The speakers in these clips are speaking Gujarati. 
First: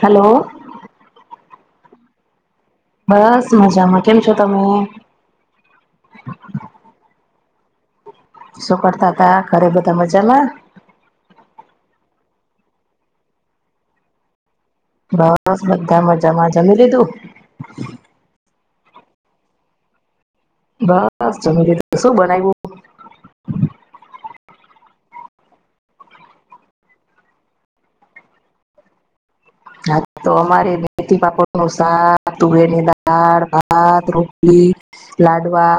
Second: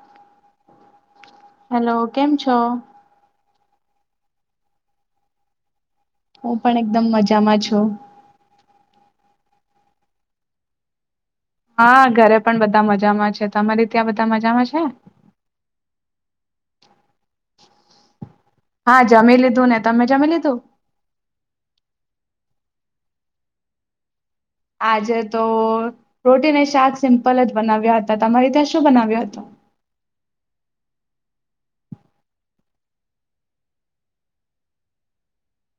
હાલો. હેલો, કેમ છો? બસ મજામાં કેમ છો તમે હું પણ એકદમ મજામાં છો શું કરતા તા ઘરે બધા મજા માં હા ઘરે પણ બધા મજામાં છે તમારી ત્યાં બધા મજામાં છે બસ બધા મજામાં જમી લીધું હા જમી લીધું ને તમે જમી લી બસ જમી લીધું શું બનાવ્યું આજે તો રોટીને શાક સિમ્પલ જ બનાવ્યા હતા તમારે ત્યાં શું બનાવ્યો હતું હા તો અમારે મેથી પાપડ નું શાક તુવેર ની દાળ ભાત રોટલી લાડવા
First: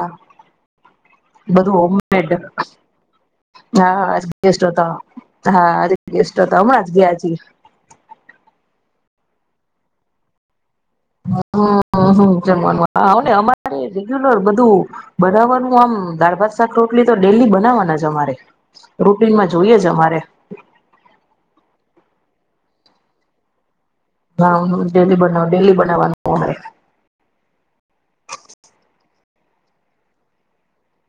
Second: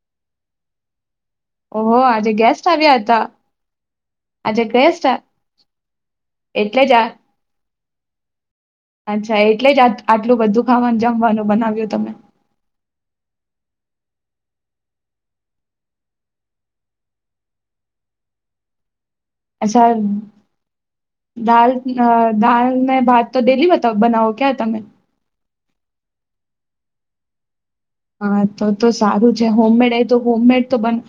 બધું ઓહો હોમ મેડ આજે ગેસ્ટ આવ્યા હતા. હા હ આજે ગેસ્ટ હતા હા આજે ગેસ્ટ એટલે હમણાં જ આ ગયા છે અચ્છા એટલે જ આટ આટલું બધું ખાવાનું જમવાનું બનાવ્યું તમે હમમ હમમ જમવામાં આવાને અમારે હા બધું બનાવવાનું આમ દાળ ભાત શાક રોટલી તો ડેલી બનાવાના છે અમારે રૂટીનમાં જોઈએ જ અચ્છા અમારે અ દાલ ને ભાત તો ડેલી બંને હા હુ ડેલી બનાવું ડેલી બનાવવાનું અમારે હા તો તો સારું છે હોમમેડ એ તો હોમમેડ તો બને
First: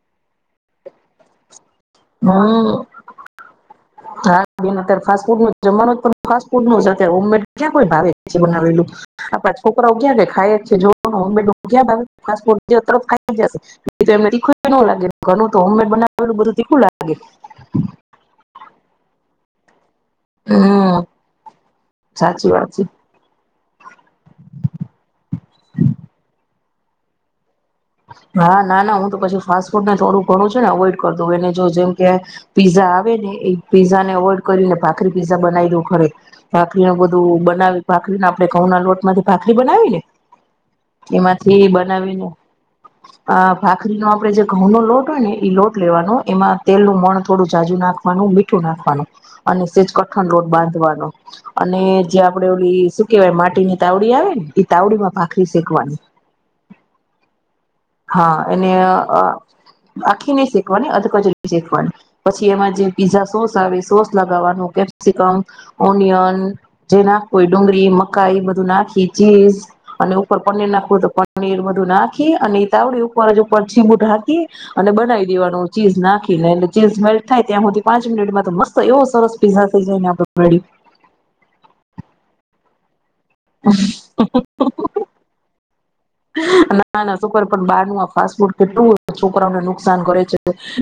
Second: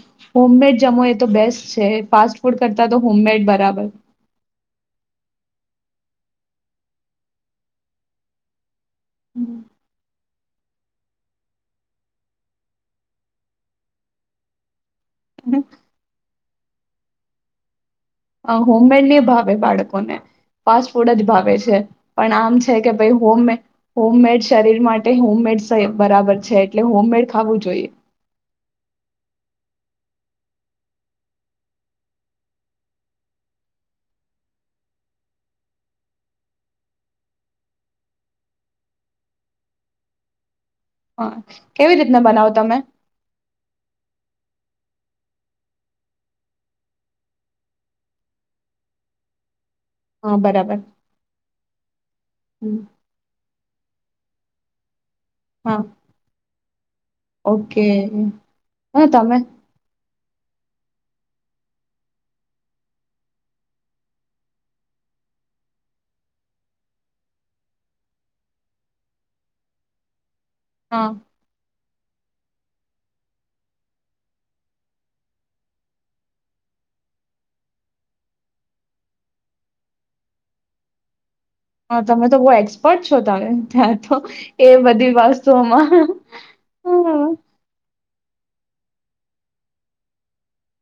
હોમમેડ જમો એ તો બેસ્ટ છે ફાસ્ટ ફૂડ હમ કરતા તો હોમમેડ બરાબર. હા બેન અત્યારે ફાસ્ટ ફૂડ નું જમવાનું પણ ફાસ્ટ ફૂડ નું જ અત્યારે હોમમેડ ક્યાં કોઈને ભાવ છે બનાવેલું બાપા છોકરાઓ ક્યારે ખાય ખાય જ છે જોઈ લો ને હોમમેડ ક્યાં ભાવે ફાસ્ટ ફૂડ ડયો તરત ખાઈ લેશે એમને તીખું પણ નહી લાગે ઘર નું તો હોમમેડ બનાવેલું બધું તીખું લાગે અ હોમમેડ ને ભાવે બાળક આપોને ફાસ્ટ હમ ફૂડ જ ભાવે છે પણ સાચી આમ વાત છે કે ભાઈ હોમ હોમમેડ શરીર માટે હોમમેડ બરાબર છે એટલે હોમમેડ ખાવું જોઈ. હા. ના ના હું તો પછી ફાસ્ટ ફૂડને થોડું ઘણું છું ને અવોઈડ કર દઉ એને જો જેમ કે પીઝા આવે ને એ પીઝાનેવોઈડ કરીને ભાખરી પીઝા બનાવી દઉં ખડ ભાખરીને બધું બનાવી ભાખરીને આપણે ઘઉંના લોટ માંથી ભાખરી બનાવી ને હા કેવી રીતના બનાવો તમે અ ભાખરીનોો આપે જે ઘઉં નો લોટ હોય ને ઈ લોટ લેવાનો એમાં તેલનું મણ થોડું જાજુ નાખવાનું મીઠું નાખવાનું અને કઠન હા રોડ બરાબર બાંધવાનો અને જે આપડે ઓલી હમ, શું કેવાય માટીની. તવડી આવે ઈ તવડી. બાખરી હા શેખવાની. ઓકે હા તમે. આખી ન શેખવાની અધકચરી શેખવાની પછી એમાં જે પીઝા સોસ આવે સોસ લગાવવાનું કેપ્સિકમ ઓનિયન જે નાખવ ડુંગળી મકાઈ બધું નાખી ચીઝ અને. પ નીર નાકું હા તો પ નીર મધું ના. અને. તાવડી ઉપર જ ઉપર છીબુઢાખી અને બનાવી દેવાનું ચીઝ નાખીને એટલે ચીઝ મેલ્ટ થાય ત્યાં હથી પાંચ મિનિટમાં તો મસ્ત એવો સરસ પીઝા થઈ જાય ને આપ મે. હ તમે તો બહુ એક્સપર્ટ ો ત ત્યાં તો એ બધી વસ્તુઓમાં. ના ના હા શકર પણ બાર નું આપ. ફાસ્ટ ફૂડ કેટલું છોકરાઓને નુકસાન કરે છે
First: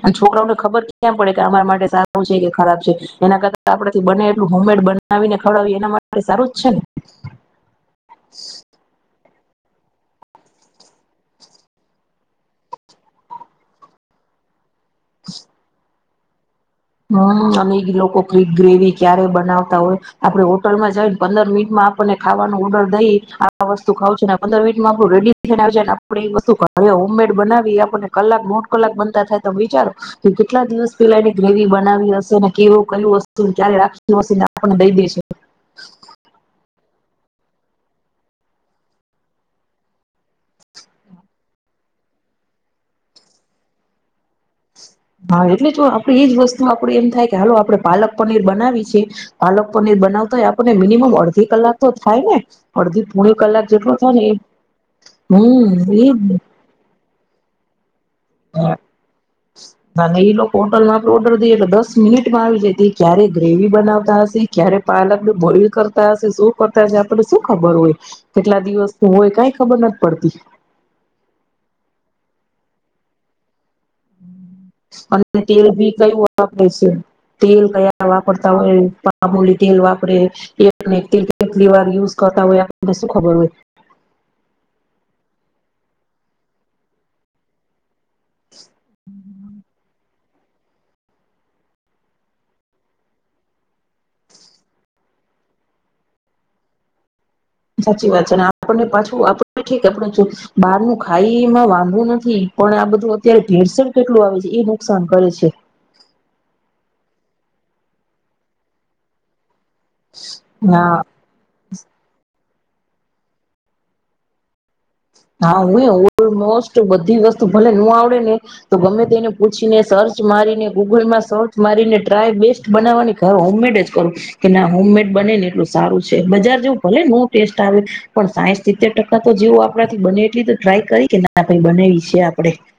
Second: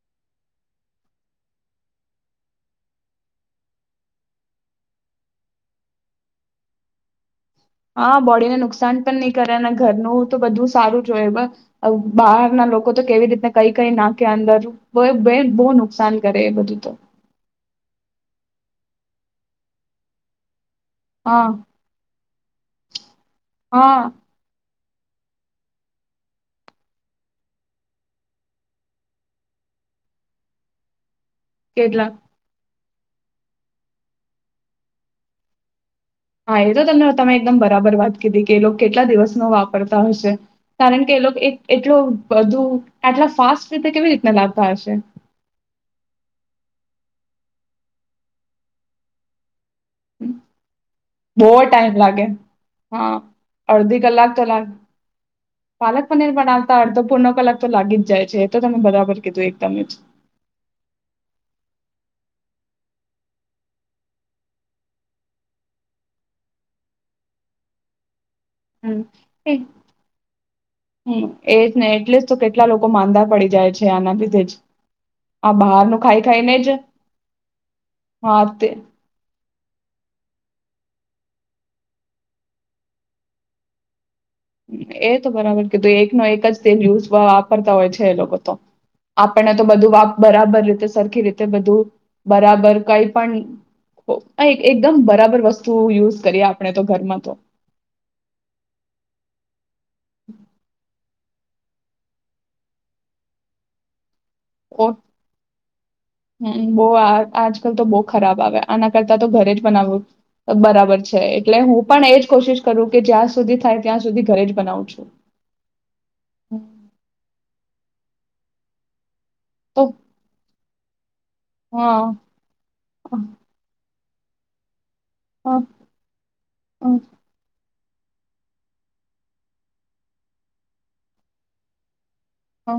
અને છોકરાઓને ખબર કેયાંમ પડે કે અમારા માટે સારું છે કે ખરાબ છે એના કરતા આપડથી બને એટલું હોમમેડ બનાવીને ખવડાવીએ એના માટે સારું જ છે ને હા બોડી ને નુકસાન પણ નહી કરે અને ઘરનું તો બધું સારું જોય બહાર ના લોકો તો કેવી રીતના કઈ કઈ નાખે અંદર બ બે બહુ નુકસાન ઘે એ બધું. તો હમ અને લોકો ક ગ્રેવી ક્યારે બનાવતા હોય આપડે. હોટલમાં જઈને હા પંદર મિનિટમાં આપણને ખાવાનું ઓર્ડર દઈ આ વસ્તુ હા ખાવ છે પંદર મિન આપું રેડી થઈને આવને આપડે એ વસ્ત હવે હોમમેડ બનાવી આપણને કલાક દોઢ કલાક બનતા થાય તમે વિચારો કે કેટલા દિવસ પેલા એને ગ્રેવી કેટલા બનાવી હશે ને કેવો કંઈ વસ્તુ ક્યાય રાખી વસે ને આપણને દઈ દેશ. હા, એ તો તમને તમે એકદમ બરાબર વાત કીધી કે એ લોક કેટલા દિવસનો વાપરતા હશે. કારણ કે એ લોક એક એટલો બધું આટલા ફાસ્ટ રીતે કેવી રીતના લાગ ભાર એટલે તો આપડે એજ વસ્તુ આપ પડે એમ થાય કે હાલો આપડે પાલક પનીર બનાવી છે પાલક પોદલી હમ, બનાવતા હોય આપનને મિનિમમ અડધી બહુ કલાક તો ટાઈમ થાય લાગે ને, અડધી હા પોણી કલાક જેટલો અડધી થાય ને એ કલાક તો લાગ હમ, પાલક એજ પનીર ને. બનાવતા અડધો પૂર્ણ કલાક તો લાગે. હ, ના અન એ લોકોન તો લાંબો ઓર્ડર દઈે એટલે દસ મિનિટમાં આવી જાયતી. ક્યારે ગ્રેવી બનાવતા હશે ક્યારે પાલકને બોઇલ કરતા હશે શું કરતા હશે આપને શું ખબર હોય. કેટલા હમ દિવસનું હોય કાઈ એ ખબર નથ પડતી. ટલા લોકો માંદા પડી જાય છ હમ, અને તેલ ભી ખાઈ કયું ખાઈને વાપરે જ છે, તેલ કયા હા વાપરતા તે હોય એ પામૂલી તેલ વાપરે [unintelligible] કેટલી વાર યુઝ કરતા હોય આપનને શું ખબર હોય. એ તો બરાબર કીધું એકનો એક જ તેલ યુઝ વાપરતા હોય છ તો એ લોકો તો આપણને તો બધું વા બરાબર રીતે સરખી રીતે બધું બરાબર કાઈ પણ ઓ આએ એકદમ બરાબર વસ્તુ યુઝ કરીએ આપણે તો ઘરમાં તો સાચી વાત છે ને આપણને પાછું આપ ઠીક આપડે જો બહારને ખાઈ ઈમાં વાંધો નથી, પણ આ બધું અત્યારે ભેરસેળ કેટલું આવે એ ઓ નુકસાન કરે છે. હમ બહુ આ આજકાલ તો બહુ ખરાબ આવે આના કરતા તો ઘરે જ બનાવું હા બરાબર છે, એટલે હું પણ એજ કોશિશ કરું કે જ્યાં સુધી થાય ત્યાં સુધી ઘરે જ બનાવું છું. હા, હું ઓલમોસ્ટ બધી વસ્તુ ભલે ન નો આવડે ને તો ગમે તેને પૂછીને તો સર્ચ મારીને ગૂગલમાં સ સર્ચ મારીને હા ટ્રાય બેસ્ટ બનાવવાની હા ઘર હોમમેડ જ. કરું કે ના હોમમેડ બને ને હા, એટલું સારું છે બજાર જેવું હા. ભલે નો ટેસ્ટ આવે પણ સાહેઠ સિત્તેર ટકા તો જેવું આપ પરાથી બને એટલી તો ટ્રાય કરી કે ના ભઈ બનેવી છે આ. હ,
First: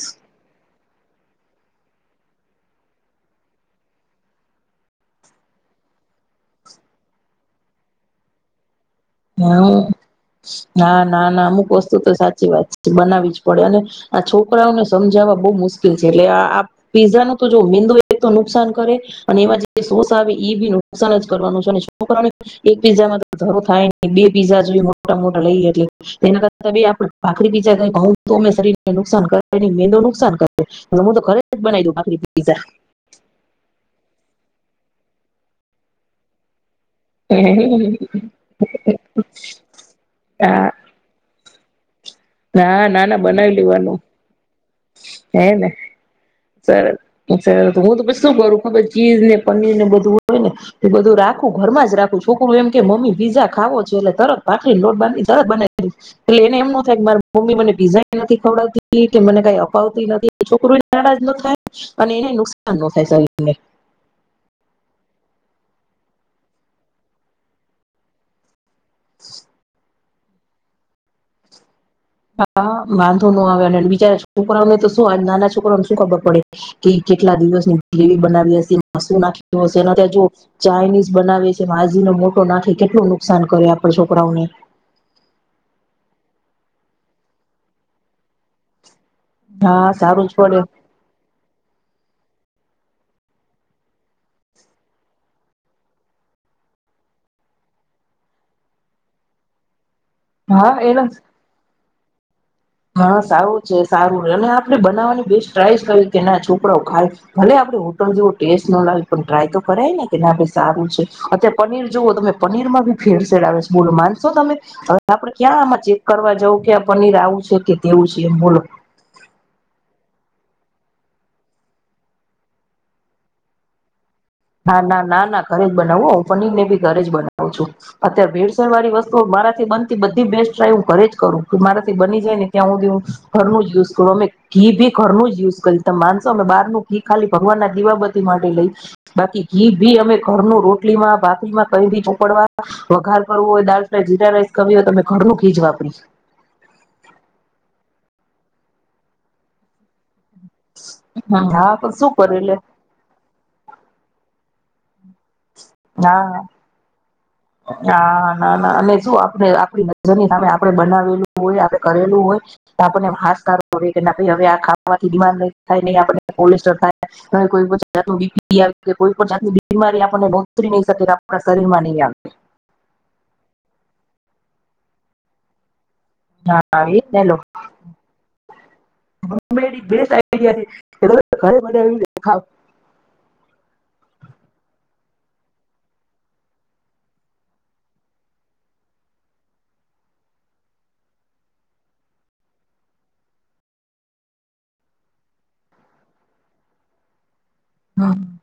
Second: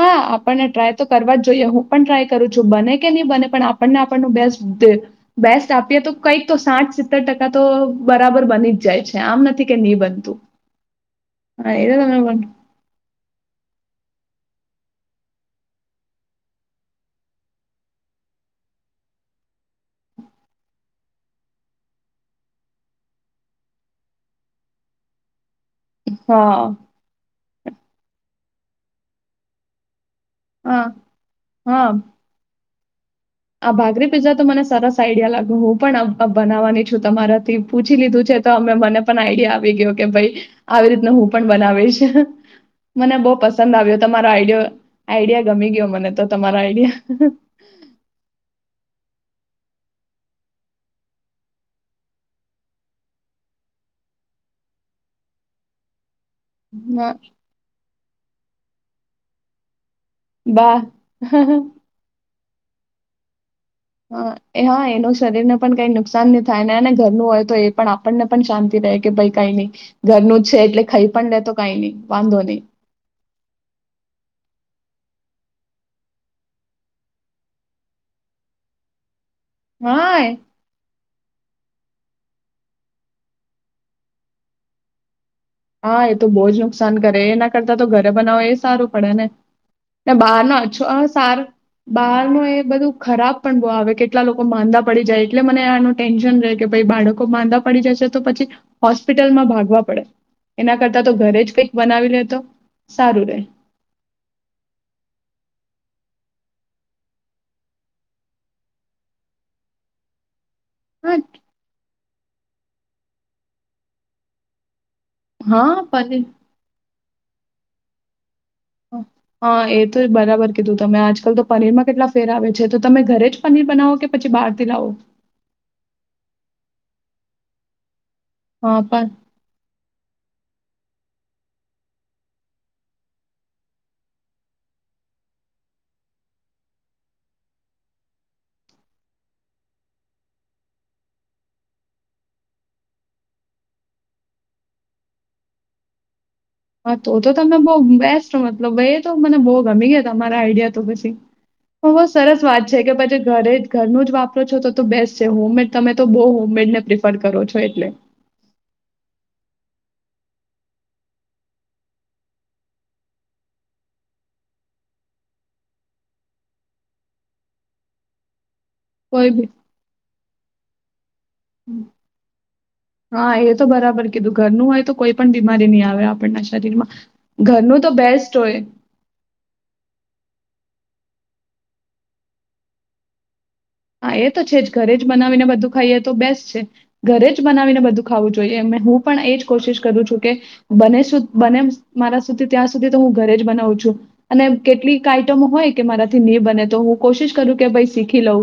હા, આપણને ટ્રાય તો કરવા જ જોઈએ હું. પન ટ્રાય કરું છું બને કે નહી બને પણ આપણને આપણનું બેસ્ટ જોઈએ, બેસ્ટ આપીએ તો કંઈક તો સાઠ સિત્તેર ટકા તો બરાબર બની જ જાય છે આમ હ, નથી કે નહીં બનતું ના ના ના અમુક હા એ વસ્તુ તો તમે પણ. સાચી વાત છે, બનાવી જ પડે અને આ છોકરાઓને સમજાવવા બહુ મુશ્કેલ છે, એટલે આ આ પીઝાનું તો જો મેંદુ એ તો નુકસાન કરે, અને એમાં જે સોસ આવે ઈ બી નુકસાન જ કરવાનું છે, અને છોકરાઓને એક પીઝામાં તો ધરો થાય બે પીઝા જી મોટા મોટા લઈ એટલે તેના કરતા હા આપણે ભખરી પિઝા તોમેં શરીરને નુકસાન કરેની મેનનું [unintelligible] [inaudible] નુકસાન કર હા હું તો ખરે જ બનાવી હા દઉ ભાકરી પીઝા. [inaudible] આ ભાખરી પીઝા તો મને સરસ આઈડિયા લાગ્યો હું પણ બનાવવાની તમારાથી પૂછી લીધું છે તો અમે મને પણ આઈડિયા આવી ગયો કે ભાઈ હા આવી રીતને હું પણ બનાવિષ ના ના મને ના બહુ બનાવી પસંદ લેવાનું આવ્યો તમારો આઈડયો હે આઈડિયા ને ગમી ગયો મને તો તમારા સરસ આઈડિયા. સરસ હું તો પછી શું કરું ખબર ચીઝ ને પનીર ને બધું હોય ને એ બધું રાખું ઘરમાં જ રાખું છોકરું એમ કે મમ્મી પીઝા ખાવો છે એટલે તરત ભાખરી લોટ તરત બનાવી દવ એટલે એને એમ ન થાય કે મારે મમ્મી મને પીઝા નથી ખવડાવતી કે મને કઈ અપાવતી નથી છોકરુ બા નારાજ ન થાય હા અને એને નુકશાન નુકસાન ન થાય શરીર ને હા એ હા એનું શરીરને પણ કઈ નુકસાન ન થાય નેને ઘરનું હોય તો એ પણ આપણને પણ શાંતિ કે ભાઈ કાઈ ની ઘરનું જ છે એટલે ખાઈ પણ લેતો કાઈ ની હા વાંધો ન આવે અને બીચારા છોકરાને તો નાના છોકરોને શું ખબર પડે કે કેટલા દિવસ ની ગ્રેવી બનાવી હશે શું નાખી હા [unintelligible] જો એ- ચાઇનીઝ બનાવે આજીનોમોટો નાખે કેટલું નુકસાન કરે આપણે છોકરાઓને હા એ તો બો જ નુકસાન કરે એના કરતા તો ઘરે બનાવો એ સારું પડે હા ને સારું જ પડે બહારનોછો સાર બહાર નો એ [unintelligible] બધું ખરાબ પણ બો આવે કેટલા લોકો માંદા પડી જાય એટલે મને આનું ટેન્શન રેય કે ભાઈ બાળકો માંદા પડી જશે છે તો પછી હોસ્પિટલમાં ભાગવા પડે હા એના એને કરતા તો ઘરે જ કઈક બનાવી લેય તો હા સારું છે સારું રેર અને આપડે બનાવવાની બેસ્ટ ટ્રાઈ કરી કે ના છોકરાઓ ખાય ભલે આપડે હોટલ જેવો ટેસ્ટ ન લાગે પણ ટ્રાય તો કરાય ને કે સારું છે હા અત્યારે પનીર જુઓ તમે પનીરમાં ભી ભેળસેળ આવે છે બોલો માનશો તમે અવે આપડણે ક્યાં હા આમાં ચેક પનીર કરવા જવં કે પનીર આવું છે કે તેવુ છે એમ બોલો હ એ તો બરાબર કીધું તમે આજકાલ તો પનીરમાં કેટલા ફેર આવે છે. તો તમે ઘરે જ પનીર બનાવો કે પછી બહારથી ના લાવો ના ના ના ઘરે જ બનાવું. હુ પનીરને બી ઘરે જ બનાવું આવજો. અત્યારે ભેડસેડ હા વાળી પણ વસ્તુઓ મારાથી બનતી બધી બેસ્ટ કયાય હું ઘરે જ કરું મારાથી બની જાય ને ત્યાં હું ઘરનું જ યુઝ કરું અમે ઘી ભી ઘરનું જ યુઝ કરી તમ માનશો અમે બહારનું ઘી ખાલી ભગવાનના દીવાબતી માટે લઈ બાકી ઘી ભી અમે ઘરનું રોટલીમાં ભાખરીમાં કઈ ભી ચોપડવા વઘાર કરવું હોય દાલ-ફ્રાય, જીરા-રાઈસ કરવી હોય તો અમે ઘરનું ઘીજ વાપરી હા તો તો તમે બઉ બેસ્ટ મતલબ એ તો મને બઉ ગમી તમારા આઈડિયા તો પછી હા પણ [unintelligible] શું સરસ કરે એટલે વાત છે કે પછી ઘરે ઘરનું જ વાપરો છો તો તો બેસસે હોમ મેટ ના એટલે ના હા હા અને શું આપડે આપડી જેની હામે આપડે બનાવેલું હોય. આપ કરેલું હોય તો આપડને આમ હાસકારો રે કે ના ભઈ હવે આ ખાવાથી બિમાર નઈ થાય. નઈ આપડે કોલેસ્ટર થાય. ના કોઈ જાતનું બીપી [unintelligible] આવી રીતે કોઈ પણ જાતની બીમારી આપડને ન ત્રિ નહિ શકેરા હા એ તો બરાબર કીધું ઘરનું હોય તો કોઈ પણ બીમારી નઈ આવે આપણના ના શરીરમાં એ ઘરનું તો બેસ્ટ હોય [unintelligible] ઘરે બધા એવુ દેખાવ [unintelligible] હા એ તો છે જ ઘરે જ બનાવીને બધું ખાઈએ તો બેસ્ટ છે. ઘરે જ બનાવીને બધું ખાવું જોઈએ. હું પણ એજ કોશિશ કરું છું કે બને સુધ બને મારા સુધી ત્યાં સુધી તો હું ઘરે જ બનાવું છું. અને કેટલીક આઈટમ હોય કે મારાથી નઈ બને તો હું કોશિશ કરું કે ભાઈ શીખી લઉ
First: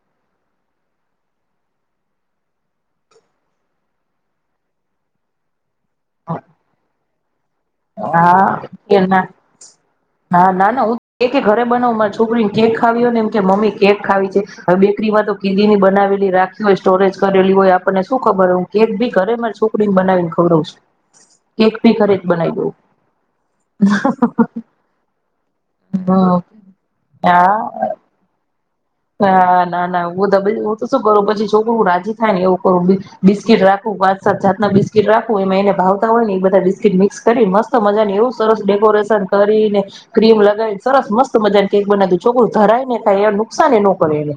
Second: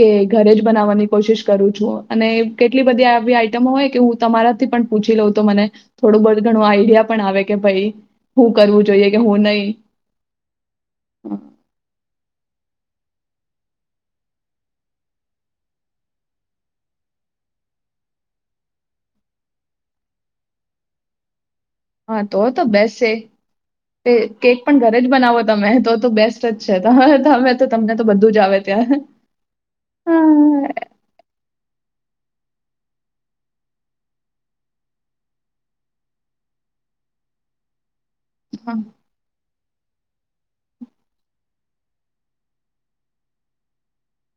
કે ઘરે જ બનાવવાની કોશિશ કરું છું. અને કેટલી બધી આવી આઈટમો હોય કે હું તમારાથી પણ પૂછી લઉ તો મને થોડું બધું ઘણું આઈડિયા પણ અવે હા કે ના. નહીં ના ના હું [unintelligible] ઘરે બનાવ માર છોકરી કેક ખાવી હોય ને એમ કે મમ્મી કેક ખાવી છે. હવે બેકરીમાં તો કેદીની બનાવેલી રાખી હોય સ્ટોરેજ કરેલી હોય આપડને શું ખબર હોય. હું કેક ભી ઘરે માર છોકરીન બનાવીને ખવડાઉં છું. કેક બી કરે હા તો તો બેસ્ટ છે. કેક પણ ઘરે જ બનાવો તમે તો તો હમ બેસ્ટ જ છે. તમાર તમે તો હા તમને તો બધું જ આવ હા ના ના હું [unintelligible] હું હા, તો શું કરુ પછી છોકરુ રાજી થાય ને એવું કરું. બિસ્કીટ રાખું પાંચ સાત જાતના બિસ્કીટ રાખુ. એમાં એને ભાવતા હોય ને એ બધાય બિસ્કીટ મિક્સ કરી મસ્ત મજાની એવું સરસ ડેકોરેશન કરીને ક્રીમ લગાવીને સરસ મસ્ત મજા ન કેક બનાવ દઉ છોકરું ધરાયને ખાય એ શાને ન કરે એને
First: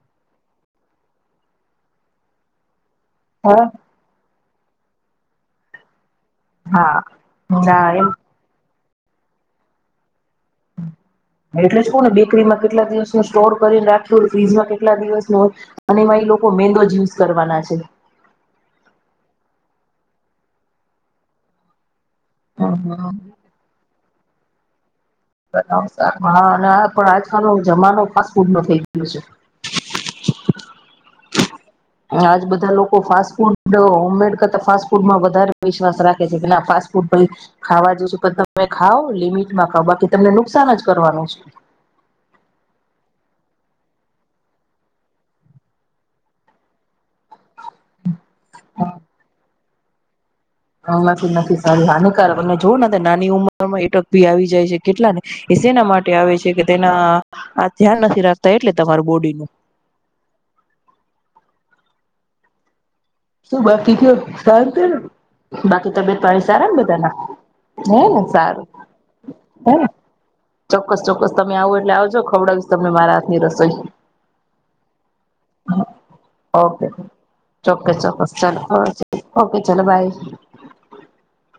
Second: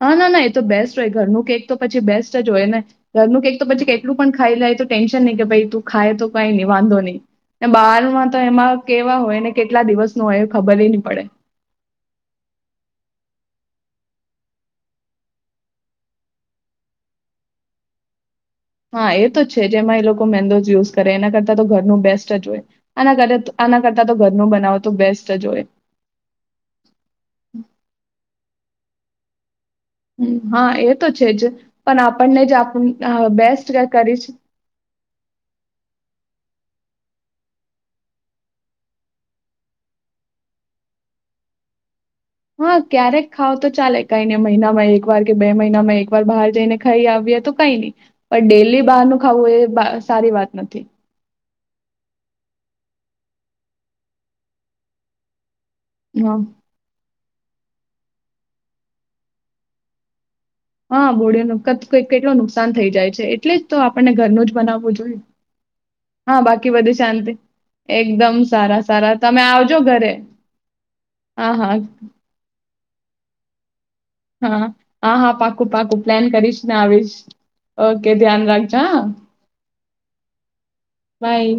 અ ના ના એ તો બેસ્ટ રેય. ઘરનું કેક તો પછી બેસ્ટ જ હોય ને ઘરનું કેક હા તો પછી કેટલું પણ ખાઈલાઈ તો ટેન્શ તને કે ભઈ તું ખાય તો કઈ નઈ વાંધો હા નહી ને ના બહાર એમ માં તો એમાં કેવા હોય ને કેટલા દિવસ એટલે જ કોઉ ને બેકરીમાં કેટલા દિવસનું સ્ટોર કરીને રાખું ફ્રીજમાં કેટલા દિવસ ન હોય અને એમાં એ લોકો મેંદો જ યુઝ કરવાના છે. હા એ તો છે જ જેમાં એ લોકો મેંદોઝ યુઝ કરે એના કરતા તો ઘરનું બેસ્ટ જ હોય આના કરતા તો આના કરતા તો ઘર [unintelligible] બવ [unintelligible] હા ના પણ આજકાલનો જમાનો ફાસ્ટ ફૂડ નો થઈ ગયો [unintelligible] છે. હમ, હા એ તો છે જ પણ આજ આપણને જ બધા આપણ લોકો ફાસ્ટ બેસ્ટ ફૂડ કરીશ હોમમેડ કરતા ફ્ટ ફૂડમાં વધારે વિશ્વાસ રાખે છે કે ના ફાસ્ટ ખાવા જોશું તમે ખાવ લિમિટમાં ખાવ બાકી તને નુકસાન જ કરવાનું છે. હા ક્યારેક ખાવ તો ચાલે કઈ ને મહિનામાં એક વાર કે બે મહિનામાં એક વાર બહાર જઈને ખાઈ આવએ તો કઈ નહી પણ ડેલી બહારનું ખાવું એ સારી વાત. નથી અલ્લાફિદ નાફી નાની કાર તને જોવ ને નાની ઉંમરમાં એટક પી આવી જાય છે કેટલા ને પ જેના માટે આવે હા છે કે તેના આ ધ્યાન નથી રાખતા એટલે તમાર બોડીનું [inaudible] હા બોળિ ન કેટું નુકસાન થઇ જાય. છે એટલે શું જ તો બાકી આપણને કયો ઘરનું જ સારુંને બનાવવું જોઈએ બાકી તબિયત હા પાણી સારા બાકી ને બધી બધાના શાંતિ હે ને એકદમ સારા સારા તમે આવજો સારું ઘરે ચોક્કસ ચોક્કસ તમે હા આવો હા એટલે આવજો ખવડાવીશ તમને મારા હાથ ની રસોઈ હા હા હા પાકું પાકું પ્લાન કરીશ ને ઓકે આવીશ ઓ [unintelligible] ઓકે ચલો બાય બાય